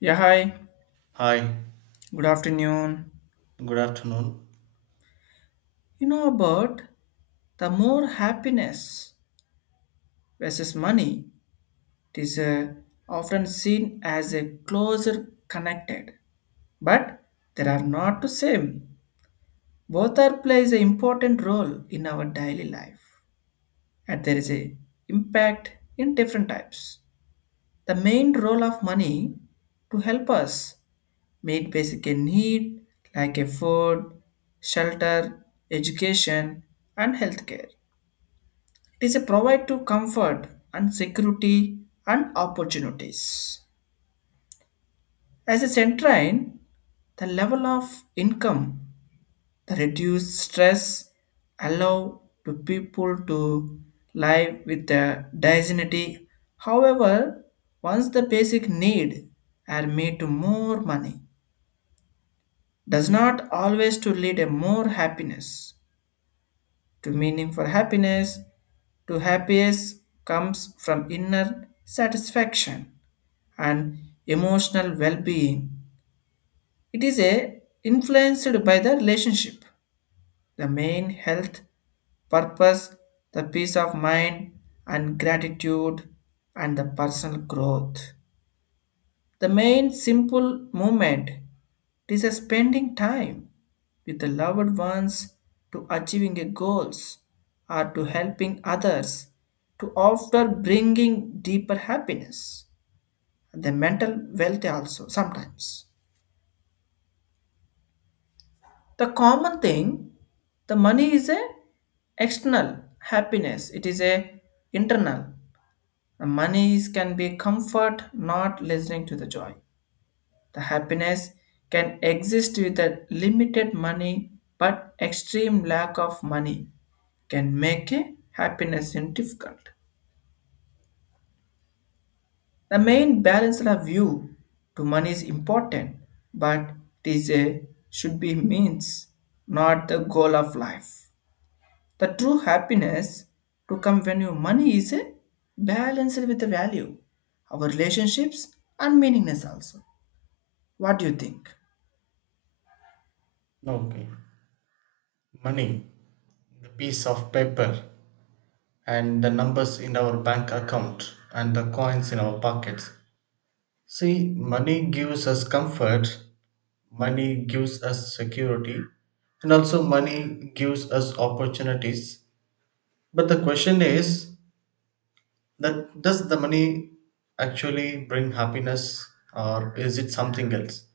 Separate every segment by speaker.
Speaker 1: Yeah, hi.
Speaker 2: Hi,
Speaker 1: Good afternoon.
Speaker 2: good afternoon.
Speaker 1: You know about the more happiness versus money it is often seen as a closer connected, but there are not the same. Both are plays an important role in our daily life, and there is a impact in different types. The main role of money to help us meet basic need like a food, shelter, education, and healthcare. It is a provide to comfort and security and opportunities. As a centrine, the level of income, the reduced stress allow to people to live with their dignity. However, once the basic need are made to more money, does not always to lead a more happiness. To meaning for happiness, to happiness comes from inner satisfaction and emotional well-being. It is a influenced by the relationship, the main health, purpose, the peace of mind and gratitude and the personal growth. The main simple movement is a spending time with the loved ones to achieving a goals or to helping others to after bringing deeper happiness the mental wealth also sometimes. The common thing, the money is a external happiness. It is a internal. The money is, can be comfort, not listening to the joy. The happiness can exist with a limited money, but extreme lack of money can make a happiness in difficult. The main balanced view to money is important, but it is a should be means, not the goal of life. The true happiness to come when your money is balanced with the value, our relationships and meaningness also. What do you think?
Speaker 2: Okay. Money, the piece of paper, and the numbers in our bank account, and the coins in our pockets. See, money gives us comfort, money gives us security, and also money gives us opportunities. But the question is that does the money actually bring happiness, or is it something else?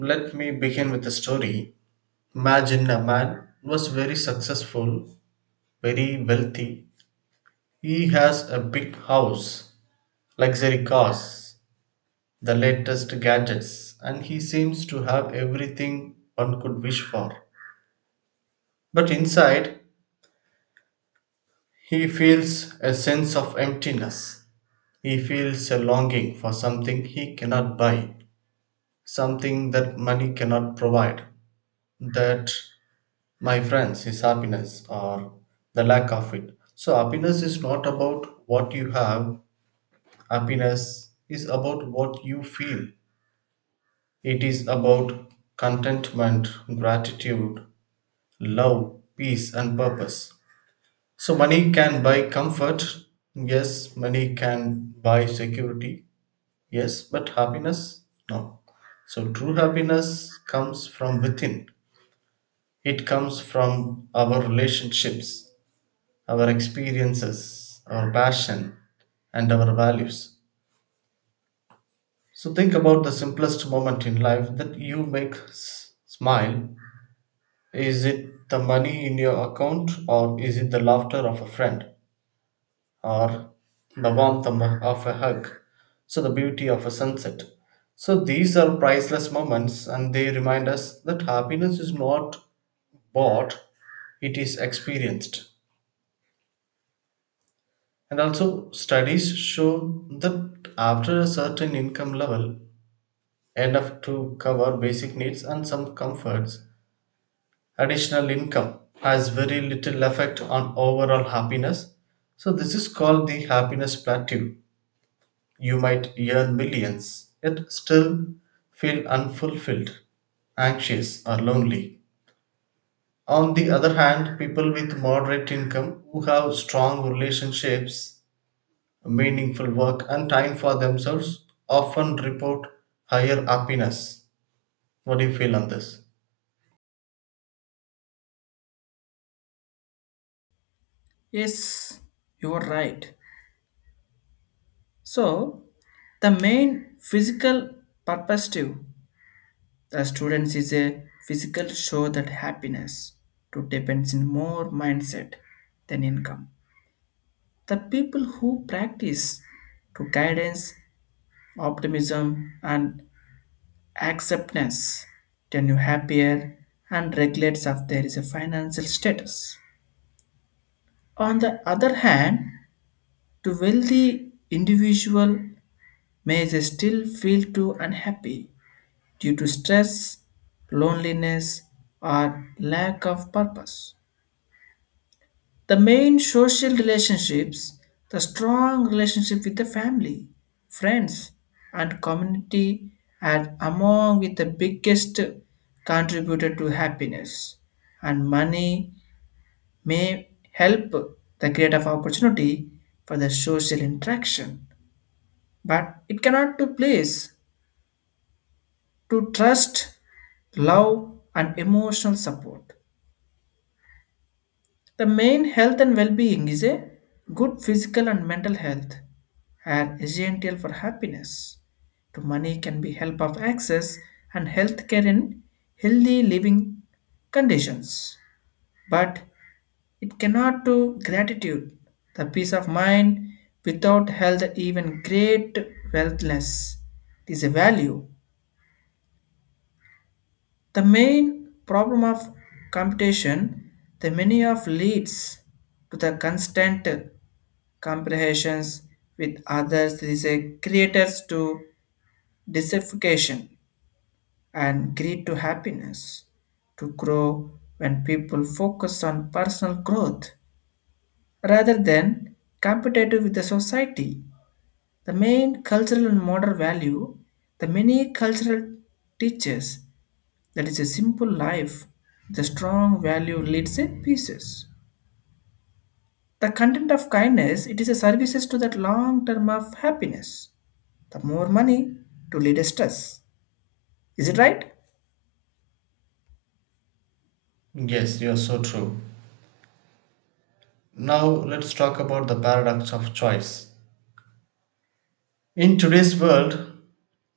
Speaker 2: Let me begin with a story. Imagine a man was very successful, very wealthy. He has a big house, luxury cars, the latest gadgets, and he seems to have everything one could wish for. But inside, he feels a sense of emptiness. He feels a longing for something he cannot buy, something that money cannot provide. That, my friends, is happiness, or the lack of it. So happiness is not about what you have, happiness is about what you feel. It is about contentment, gratitude, love, peace, and purpose. So money can buy comfort, yes, money can buy security, yes, but happiness, no. So true happiness comes from within, it comes from our relationships, our experiences, our passion, and our values. So think about the simplest moment in life that you make smile. Is it the money in your account, or is it the laughter of a friend, or the warmth of a hug, so the beauty of a sunset? So these are priceless moments, and they remind us that happiness is not bought; it is experienced. And also, studies show that after a certain income level, enough to cover basic needs and some comforts, additional income has very little effect on overall happiness. So this is called the happiness plateau. You might earn millions, yet still feel unfulfilled, anxious, or lonely. On the other hand, people with moderate income who have strong relationships, meaningful work and time for themselves often report higher happiness. What do you feel on this?
Speaker 1: Yes, you are right. So the main physical perspective the students is a physical show that happiness to depends in more mindset than income. The people who practice to guidance, optimism, and acceptance, then you happier, and regulates if there is a financial status. On the other hand, the wealthy individual may still feel too unhappy due to stress, loneliness, or lack of purpose. The main social relationships, the strong relationship with the family, friends, and community are among with the biggest contributor to happiness. And money may help the create of opportunity for the social interaction, but it cannot to place to trust, love, and emotional support. The main health and well-being is a good physical and mental health are essential for happiness. To money can be help of access and health care in healthy living conditions. But it cannot do gratitude, the peace of mind without health even great wealthless. It is a value. The main problem of competition, the many of leads to the constant comprehensions with others is a creators to dissatisfaction and greed to happiness to grow when people focus on personal growth rather than competitive with the society, the main cultural and moral value, the many cultural teaches that is a simple life, the strong value leads a pieces, the content of kindness it is a services to that long term of happiness. The more money to lead stress. Is it right?
Speaker 2: Yes, you're so true. Now let's talk about the paradox of choice. In today's world,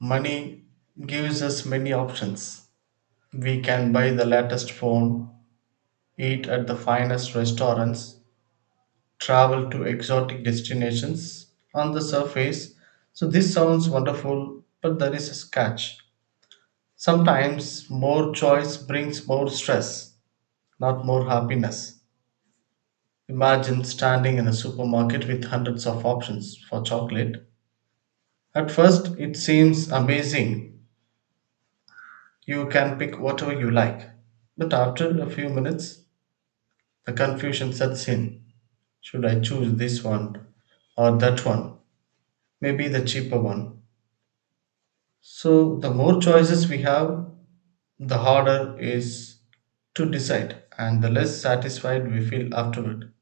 Speaker 2: money gives us many options. We can buy the latest phone, eat at the finest restaurants, travel to exotic destinations on the surface. So this sounds wonderful, but there is a catch. Sometimes more choice brings more stress, not more happiness. Imagine standing in a supermarket with hundreds of options for chocolate. At first, it seems amazing. You can pick whatever you like. But after a few minutes, the confusion sets in. Should I choose this one or that one? Maybe the cheaper one. So the more choices we have, the harder it is to decide and the less satisfied we feel afterward.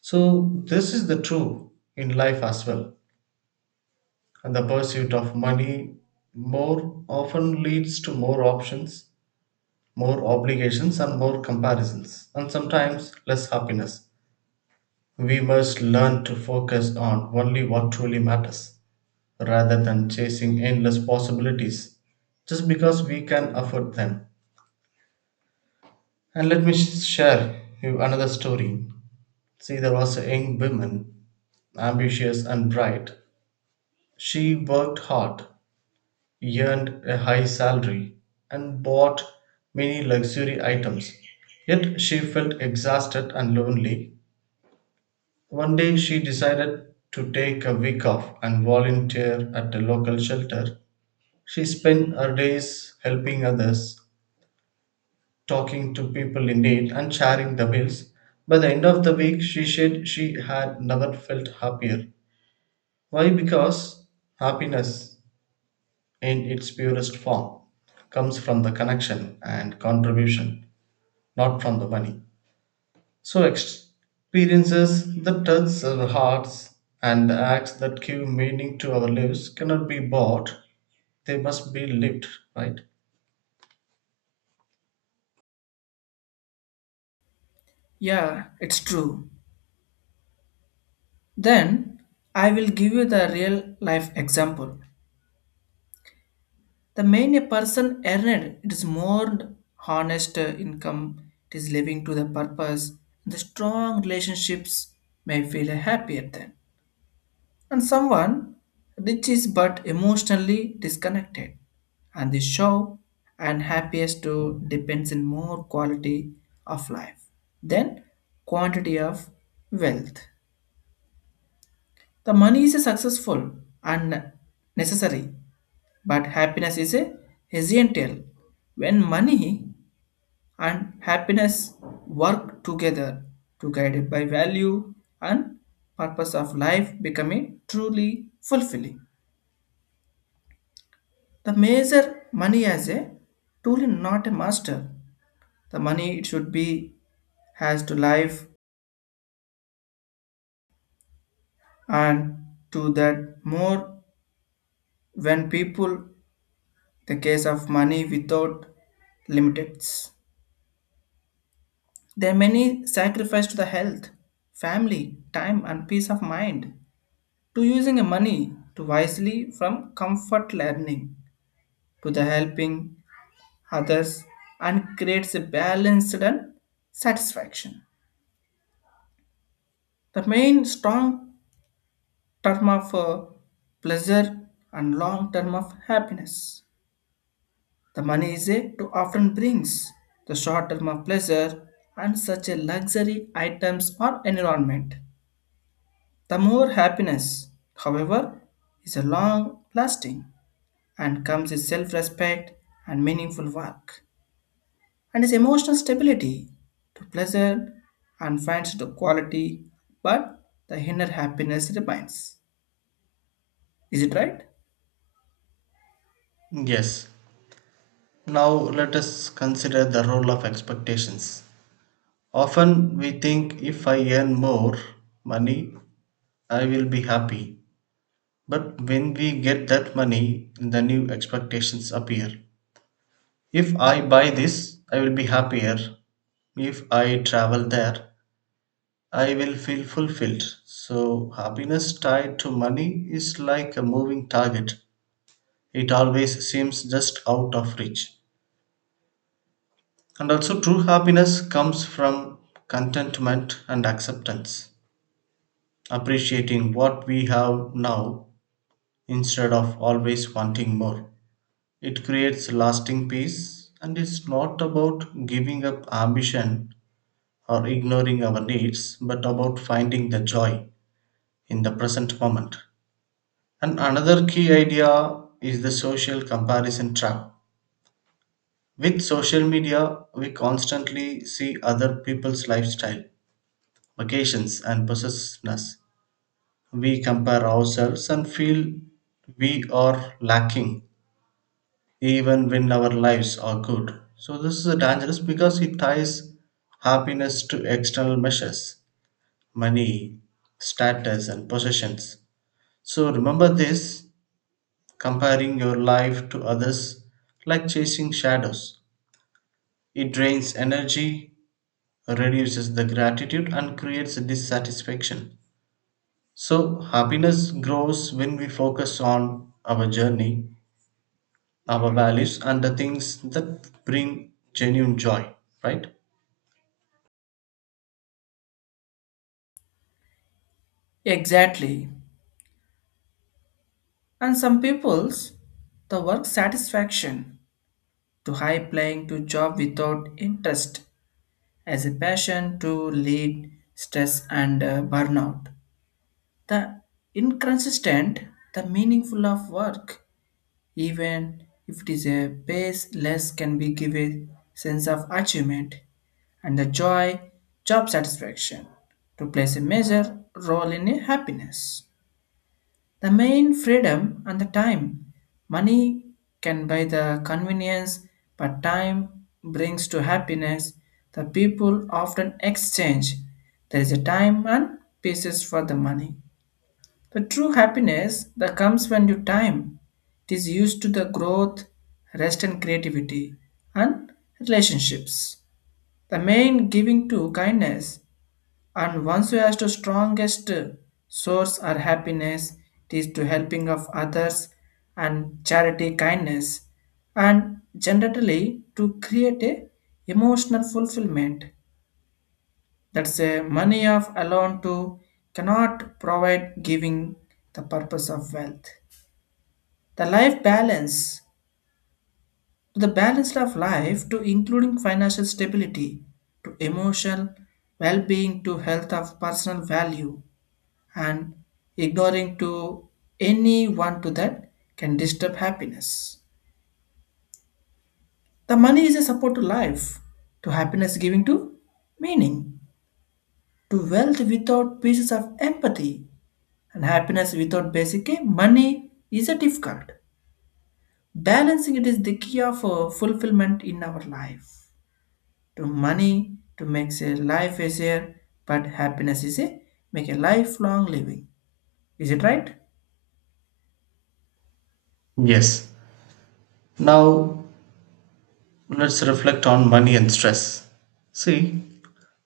Speaker 2: So this is the true in life as well. And the pursuit of money more often leads to more options, more obligations, and more comparisons, and sometimes less happiness. We must learn to focus on only what truly matters rather than chasing endless possibilities just because we can afford them. And let me share you another story. See, there was a young woman, ambitious and bright. She worked hard, earned a high salary, and bought many luxury items, yet she felt exhausted and lonely. One day she decided to take a week off and volunteer at a local shelter. She spent her days helping others, talking to people in need, and sharing the bills. By the end of the week, she said she had never felt happier. Why? Because happiness, in its purest form, comes from the connection and contribution, not from the money. So experiences that touch our hearts and acts that give meaning to our lives cannot be bought, they must be lived, right?
Speaker 1: Yeah, it's true. Then I will give you the real life example. The main a person earned it is more honest income, it is living to the purpose, the strong relationships may feel happier then. And someone rich is but emotionally disconnected and the show and happiest to depends in more quality of life than quantity of wealth, the money is successful and necessary but happiness is a essential when money and happiness work together to guided by value and purpose of life becoming truly fulfilling. The measure money as a tool and not a master. The money it should be has to life and to that more when people the case of money without limits. There are many sacrifice to the health, family, time and peace of mind to using a money to wisely from comfort learning to the helping others and creates a balanced and satisfaction. The main strong term of pleasure and long term of happiness. The money is a to often brings the short term of pleasure and such a luxury items or environment. The more happiness, however, is a long lasting and comes with self respect and meaningful work and is emotional stability to pleasure and financial quality, but the inner happiness remains. Is it right?
Speaker 2: Yes. Now let us consider the role of expectations. Often we think if I earn more money, I will be happy. But when we get that money, the new expectations appear. If I buy this, I will be happier. If I travel there, I will feel fulfilled. So happiness tied to money is like a moving target, it always seems just out of reach. And also, true happiness comes from contentment and acceptance, appreciating what we have now instead of always wanting more. It creates lasting peace and it's not about giving up ambition or ignoring our needs, but about finding the joy in the present moment. And another key idea is the social comparison trap. With social media, we constantly see other people's lifestyle, vacations, and possessiveness. We compare ourselves and feel we are lacking even when our lives are good. So this is dangerous because it ties happiness to external measures: money, status, and possessions. So remember this: comparing your life to others like chasing shadows. It drains energy, reduces the gratitude, and creates dissatisfaction. So happiness grows when we focus on our journey, our values, and the things that bring genuine joy, right?
Speaker 1: Exactly. And some people's the work satisfaction to high playing to job without interest as a passion to lead stress and burnout. The inconsistent, the meaningful of work, even if it is a base less can be give a sense of achievement and the joy, job satisfaction to plays a major role in a happiness. The main freedom and the time. Money can buy the convenience, but time brings to happiness. The people often exchange. There is a time and pieces for the money. The true happiness that comes when you time. It is used to the growth, rest and creativity, and relationships. The main giving to kindness and once you ask the strongest source or happiness, it is to helping of others and charity kindness and generally to create a emotional fulfillment. That's a money of alone to cannot provide giving the purpose of wealth. The life balance to the balance of life to including financial stability to emotional well-being to health of personal value and ignoring to anyone to that can disturb happiness. The money is a support to life, to happiness giving to meaning, to wealth without pieces of empathy, and happiness without basic money is a difficult. Balancing it is the key of fulfillment in our life. To money to make a life easier, but happiness is a make a lifelong living. Is it right?
Speaker 2: Yes. Now let's reflect on money and stress. See,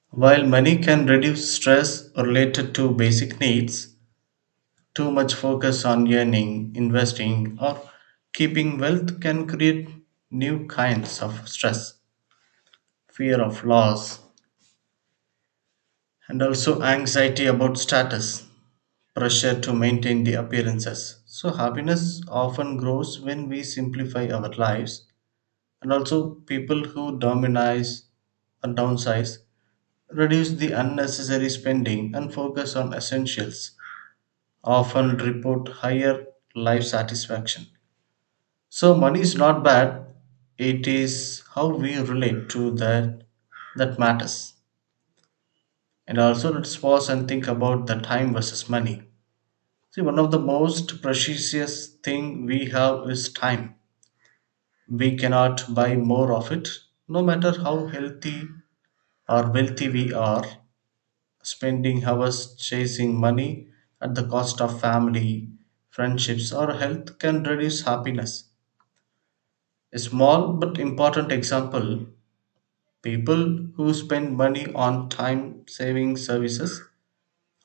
Speaker 2: while money can reduce stress related to basic needs, too much focus on earning, investing, or keeping wealth can create new kinds of stress, fear of loss, and also anxiety about status, pressure to maintain the appearances. So happiness often grows when we simplify our lives, and also people who dominize and downsize reduce the unnecessary spending and focus on essentials often report higher life satisfaction. So money is not bad. It is how we relate to that that matters. And also, let's pause and think about the time versus money. See, one of the most precious thing we have is time. We cannot buy more of it. No matter how healthy or wealthy we are, spending hours chasing money at the cost of family, friendships, or health can reduce happiness. A small but important example: people who spend money on time saving services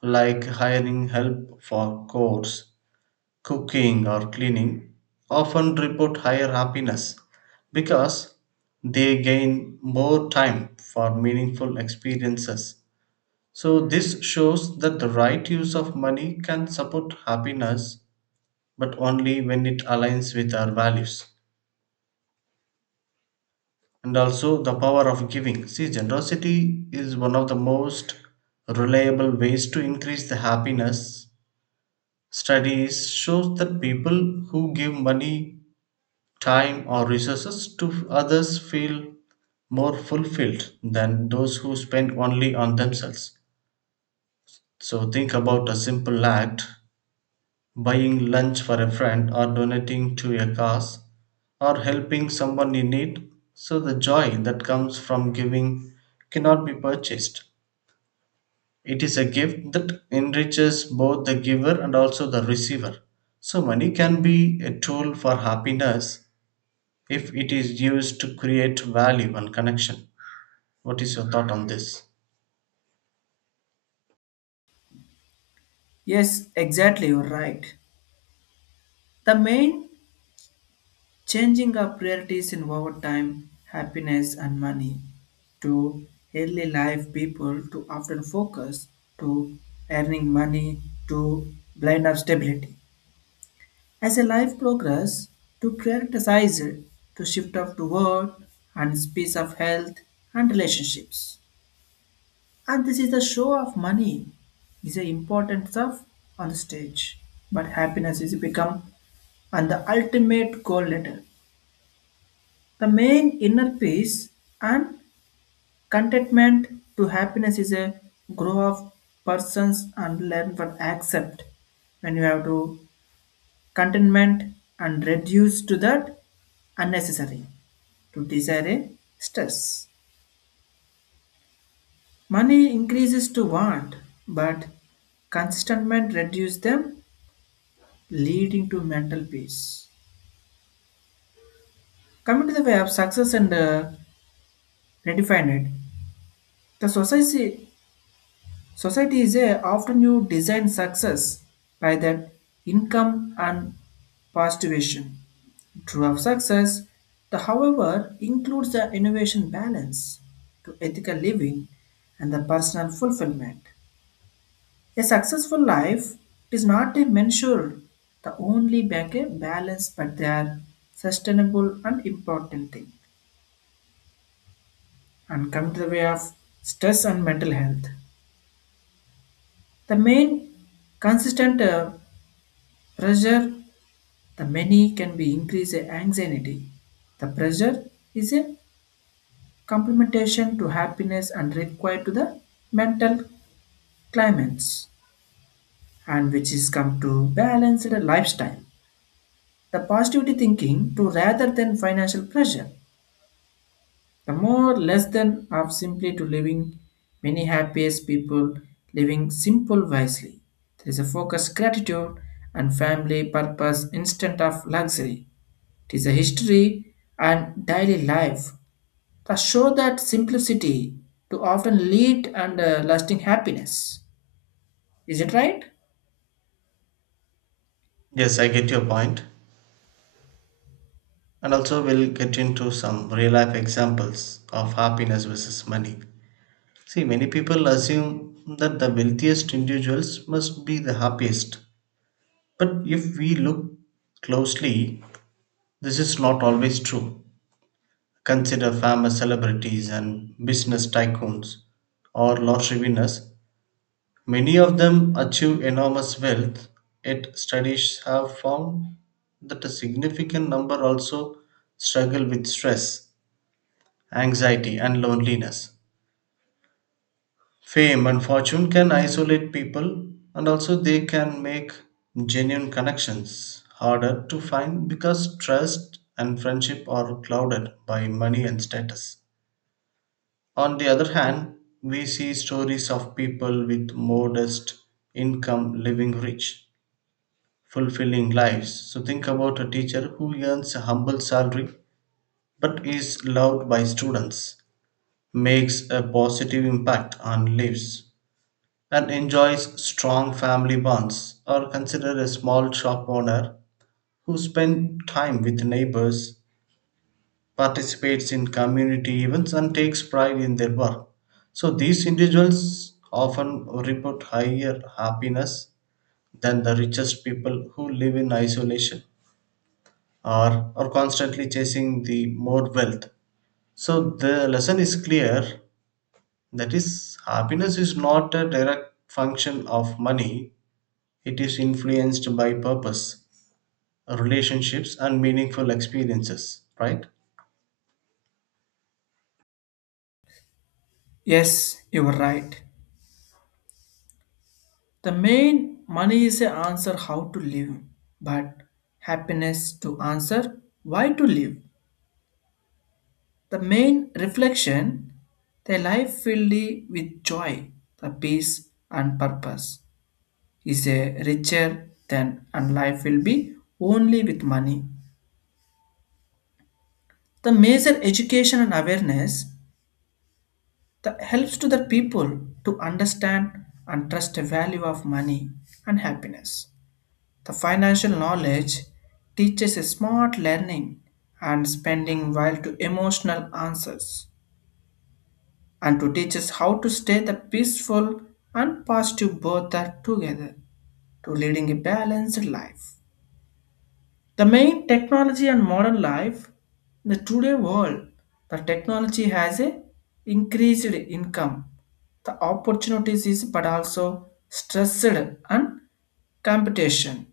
Speaker 2: like hiring help for chores, cooking, or cleaning often report higher happiness because they gain more time for meaningful experiences. So this shows that the right use of money can support happiness, but only when it aligns with our values. And also the power of giving. See, generosity is one of the most reliable ways to increase the happiness. Studies shows that people who give money, time or resources to others feel more fulfilled than those who spend only on themselves. So think about a simple act: buying lunch for a friend, or donating to a cause, or helping someone in need. So the joy that comes from giving cannot be purchased. It is a gift that enriches both the giver and also the receiver. So money can be a tool for happiness if it is used to create value and connection. What is your thought on this?
Speaker 1: Yes, exactly. You're right. The main changing our priorities involved time, happiness, and money. To early life people to often focus to earning money to blind of stability. As a life progress, to prioritize it, to shift up to work and space of health and relationships. And this is a show of money is the important stuff on the stage. But happiness is become and the ultimate goal later. The main inner peace and contentment to happiness is a grow of persons and learn what accept when you have to contentment and reduce to that unnecessary to desire a stress. Money increases to want, but consentment reduce them, leading to mental peace. Coming to the way of success and redefine it, the society is a often you design success by that income and postulation. True of success, the however includes the innovation balance to ethical living and the personal fulfillment. A successful life is not a measure the only back a balance, but they are sustainable and important thing. And come to the way of stress and mental health. The main consistent pressure the many can be increase the anxiety. The pressure is a complementation to happiness and required to the mental climates and which is come to balance the lifestyle. The positivity thinking to rather than financial pressure. The more less than of simply to living many happiest people living simple wisely. There is a focus gratitude and family purpose instant of luxury. It is a history and daily life first, show that simplicity to often lead and lasting happiness. Is it right?
Speaker 2: Yes, I get your point. And also, we'll get into some real life examples of happiness versus money. See, many people assume that the wealthiest individuals must be the happiest. But if we look closely, this is not always true. Consider famous celebrities and business tycoons or lottery winners. Many of them achieve enormous wealth, yet studies have found that a significant number also struggle with stress, anxiety, and loneliness. Fame and fortune can isolate people and also they can make genuine connections harder to find because trust and friendship are clouded by money and status. On the other hand, we see stories of people with modest income living rich, fulfilling lives. So think about a teacher who earns a humble salary but is loved by students, makes a positive impact and lives and enjoys strong family bonds, or consider a small shop owner who spends time with neighbors, participates in community events, and takes pride in their work. So these individuals often report higher happiness than the richest people who live in isolation or are constantly chasing the more wealth. So the lesson is clear, that is, happiness is not a direct function of money. It is influenced by purpose, relationships, and meaningful experiences, right?
Speaker 1: Yes, you are right. The main money is a answer how to live, but happiness to answer why to live. The main reflection, the life filled with joy, the peace and purpose is a richer than and life will be only with money. The major education and awareness that helps to the people to understand and trust the value of money and happiness. The financial knowledge teaches a smart learning and spending while to emotional answers and to teach us how to stay the peaceful and positive both are together to leading a balanced life. The main technology and modern life in the today world, the technology has a increased income. The opportunities is but also stressed and competition.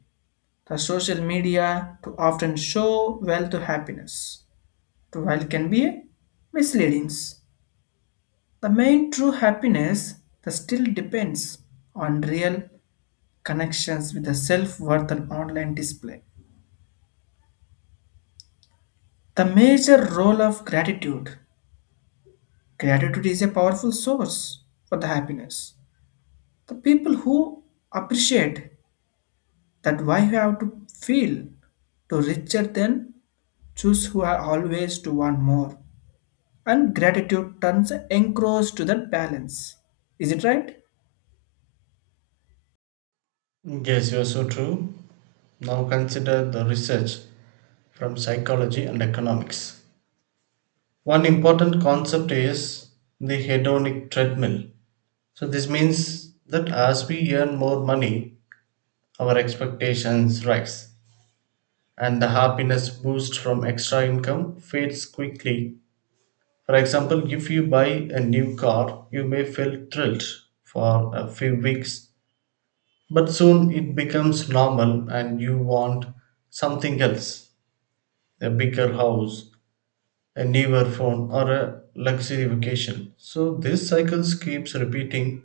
Speaker 1: The social media to often show wealth to happiness. To wealth can be a misleading. The main true happiness the still depends on real connections with the self-worth and online display. The major role of gratitude. Gratitude is a powerful source for the happiness. The people who appreciate that why you have to feel to richer than choose who are always to want more. And gratitude turns engrossed to that balance. Is it right?
Speaker 2: Yes, you are so true. Now consider the research from psychology and economics. One important concept is the hedonic treadmill. So this means that as we earn more money, our expectations rise, and the happiness boost from extra income fades quickly. For example, if you buy a new car, you may feel thrilled for a few weeks, but soon it becomes normal and you want something else: a bigger house, a newer phone, or a luxury vacation. So this cycle keeps repeating,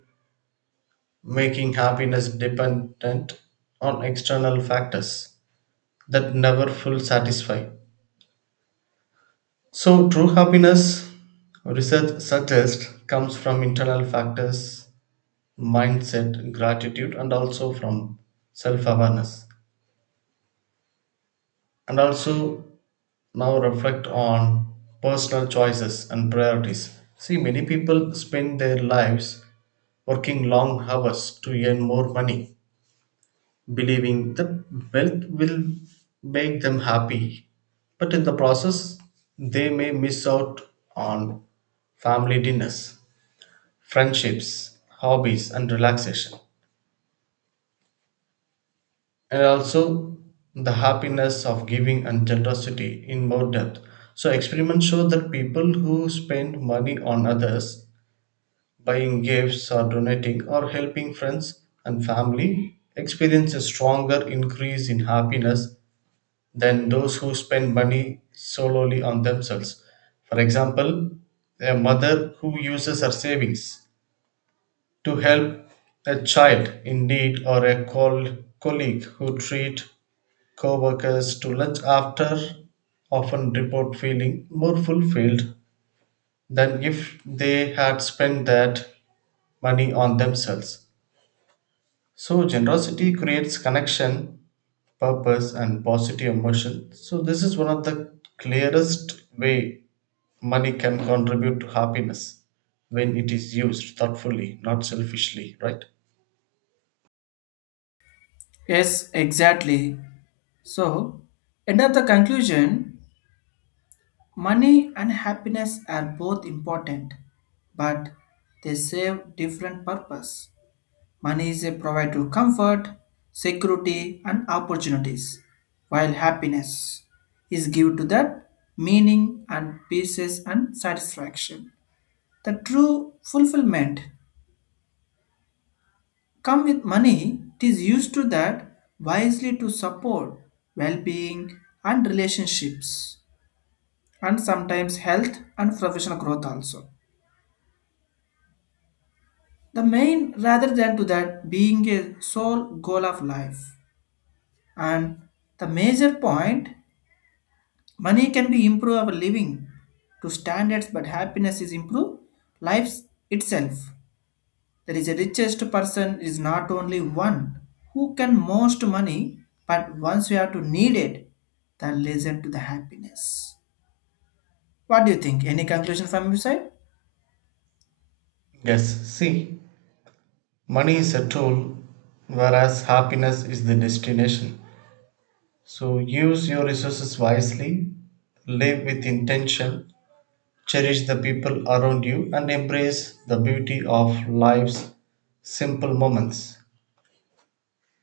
Speaker 2: making happiness dependent on external factors that never fully satisfy. So true happiness, research suggests, comes from internal factors: mindset, gratitude, and also from self awareness. And also now reflect on personal choices and priorities. See, many people spend their lives working long hours to earn more money, believing that wealth will make them happy. But in the process, they may miss out on family dinners, friendships, hobbies, and relaxation. And also the happiness of giving and generosity in more depth. So experiments show that people who spend money on others, buying gifts or donating or helping friends and family, experience a stronger increase in happiness than those who spend money solely on themselves. For example, a mother who uses her savings to help a child in need, or a colleague who treats co-workers to lunch after, often report feeling more fulfilled than if they had spent that money on themselves. So generosity creates connection, purpose and positive emotion. So this is one of the clearest way money can contribute to happiness when it is used thoughtfully, not selfishly, right?
Speaker 1: Yes, exactly. So, end of the conclusion, money and happiness are both important, but they serve different purpose. Money is a provider of comfort, security, and opportunities, while happiness is given to that meaning and peace and satisfaction. The true fulfillment come with money. It is used to that wisely to support well-being and relationships, and sometimes health and professional growth also. The main rather than to that being a sole goal of life, and the major point money can be improve our living to standards, but happiness is improve life itself. There is a richest person is not only one who can most money, but once we are to need it, then listen to the happiness. What do you think? Any conclusion from your side?
Speaker 2: Yes, see, money is a tool whereas happiness is the destination. So use your resources wisely, live with intention, cherish the people around you, and embrace the beauty of life's simple moments.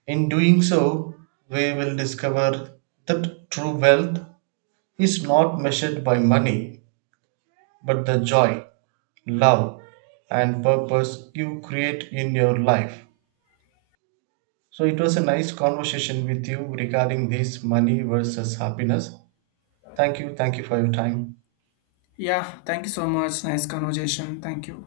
Speaker 2: In doing so, we will discover that true wealth is not measured by money, but the joy, love, and purpose you create in your life. So it was a nice conversation with you regarding this money versus happiness. Thank you. Thank you for your time.
Speaker 1: Yeah, thank you so much. Nice conversation. Thank you.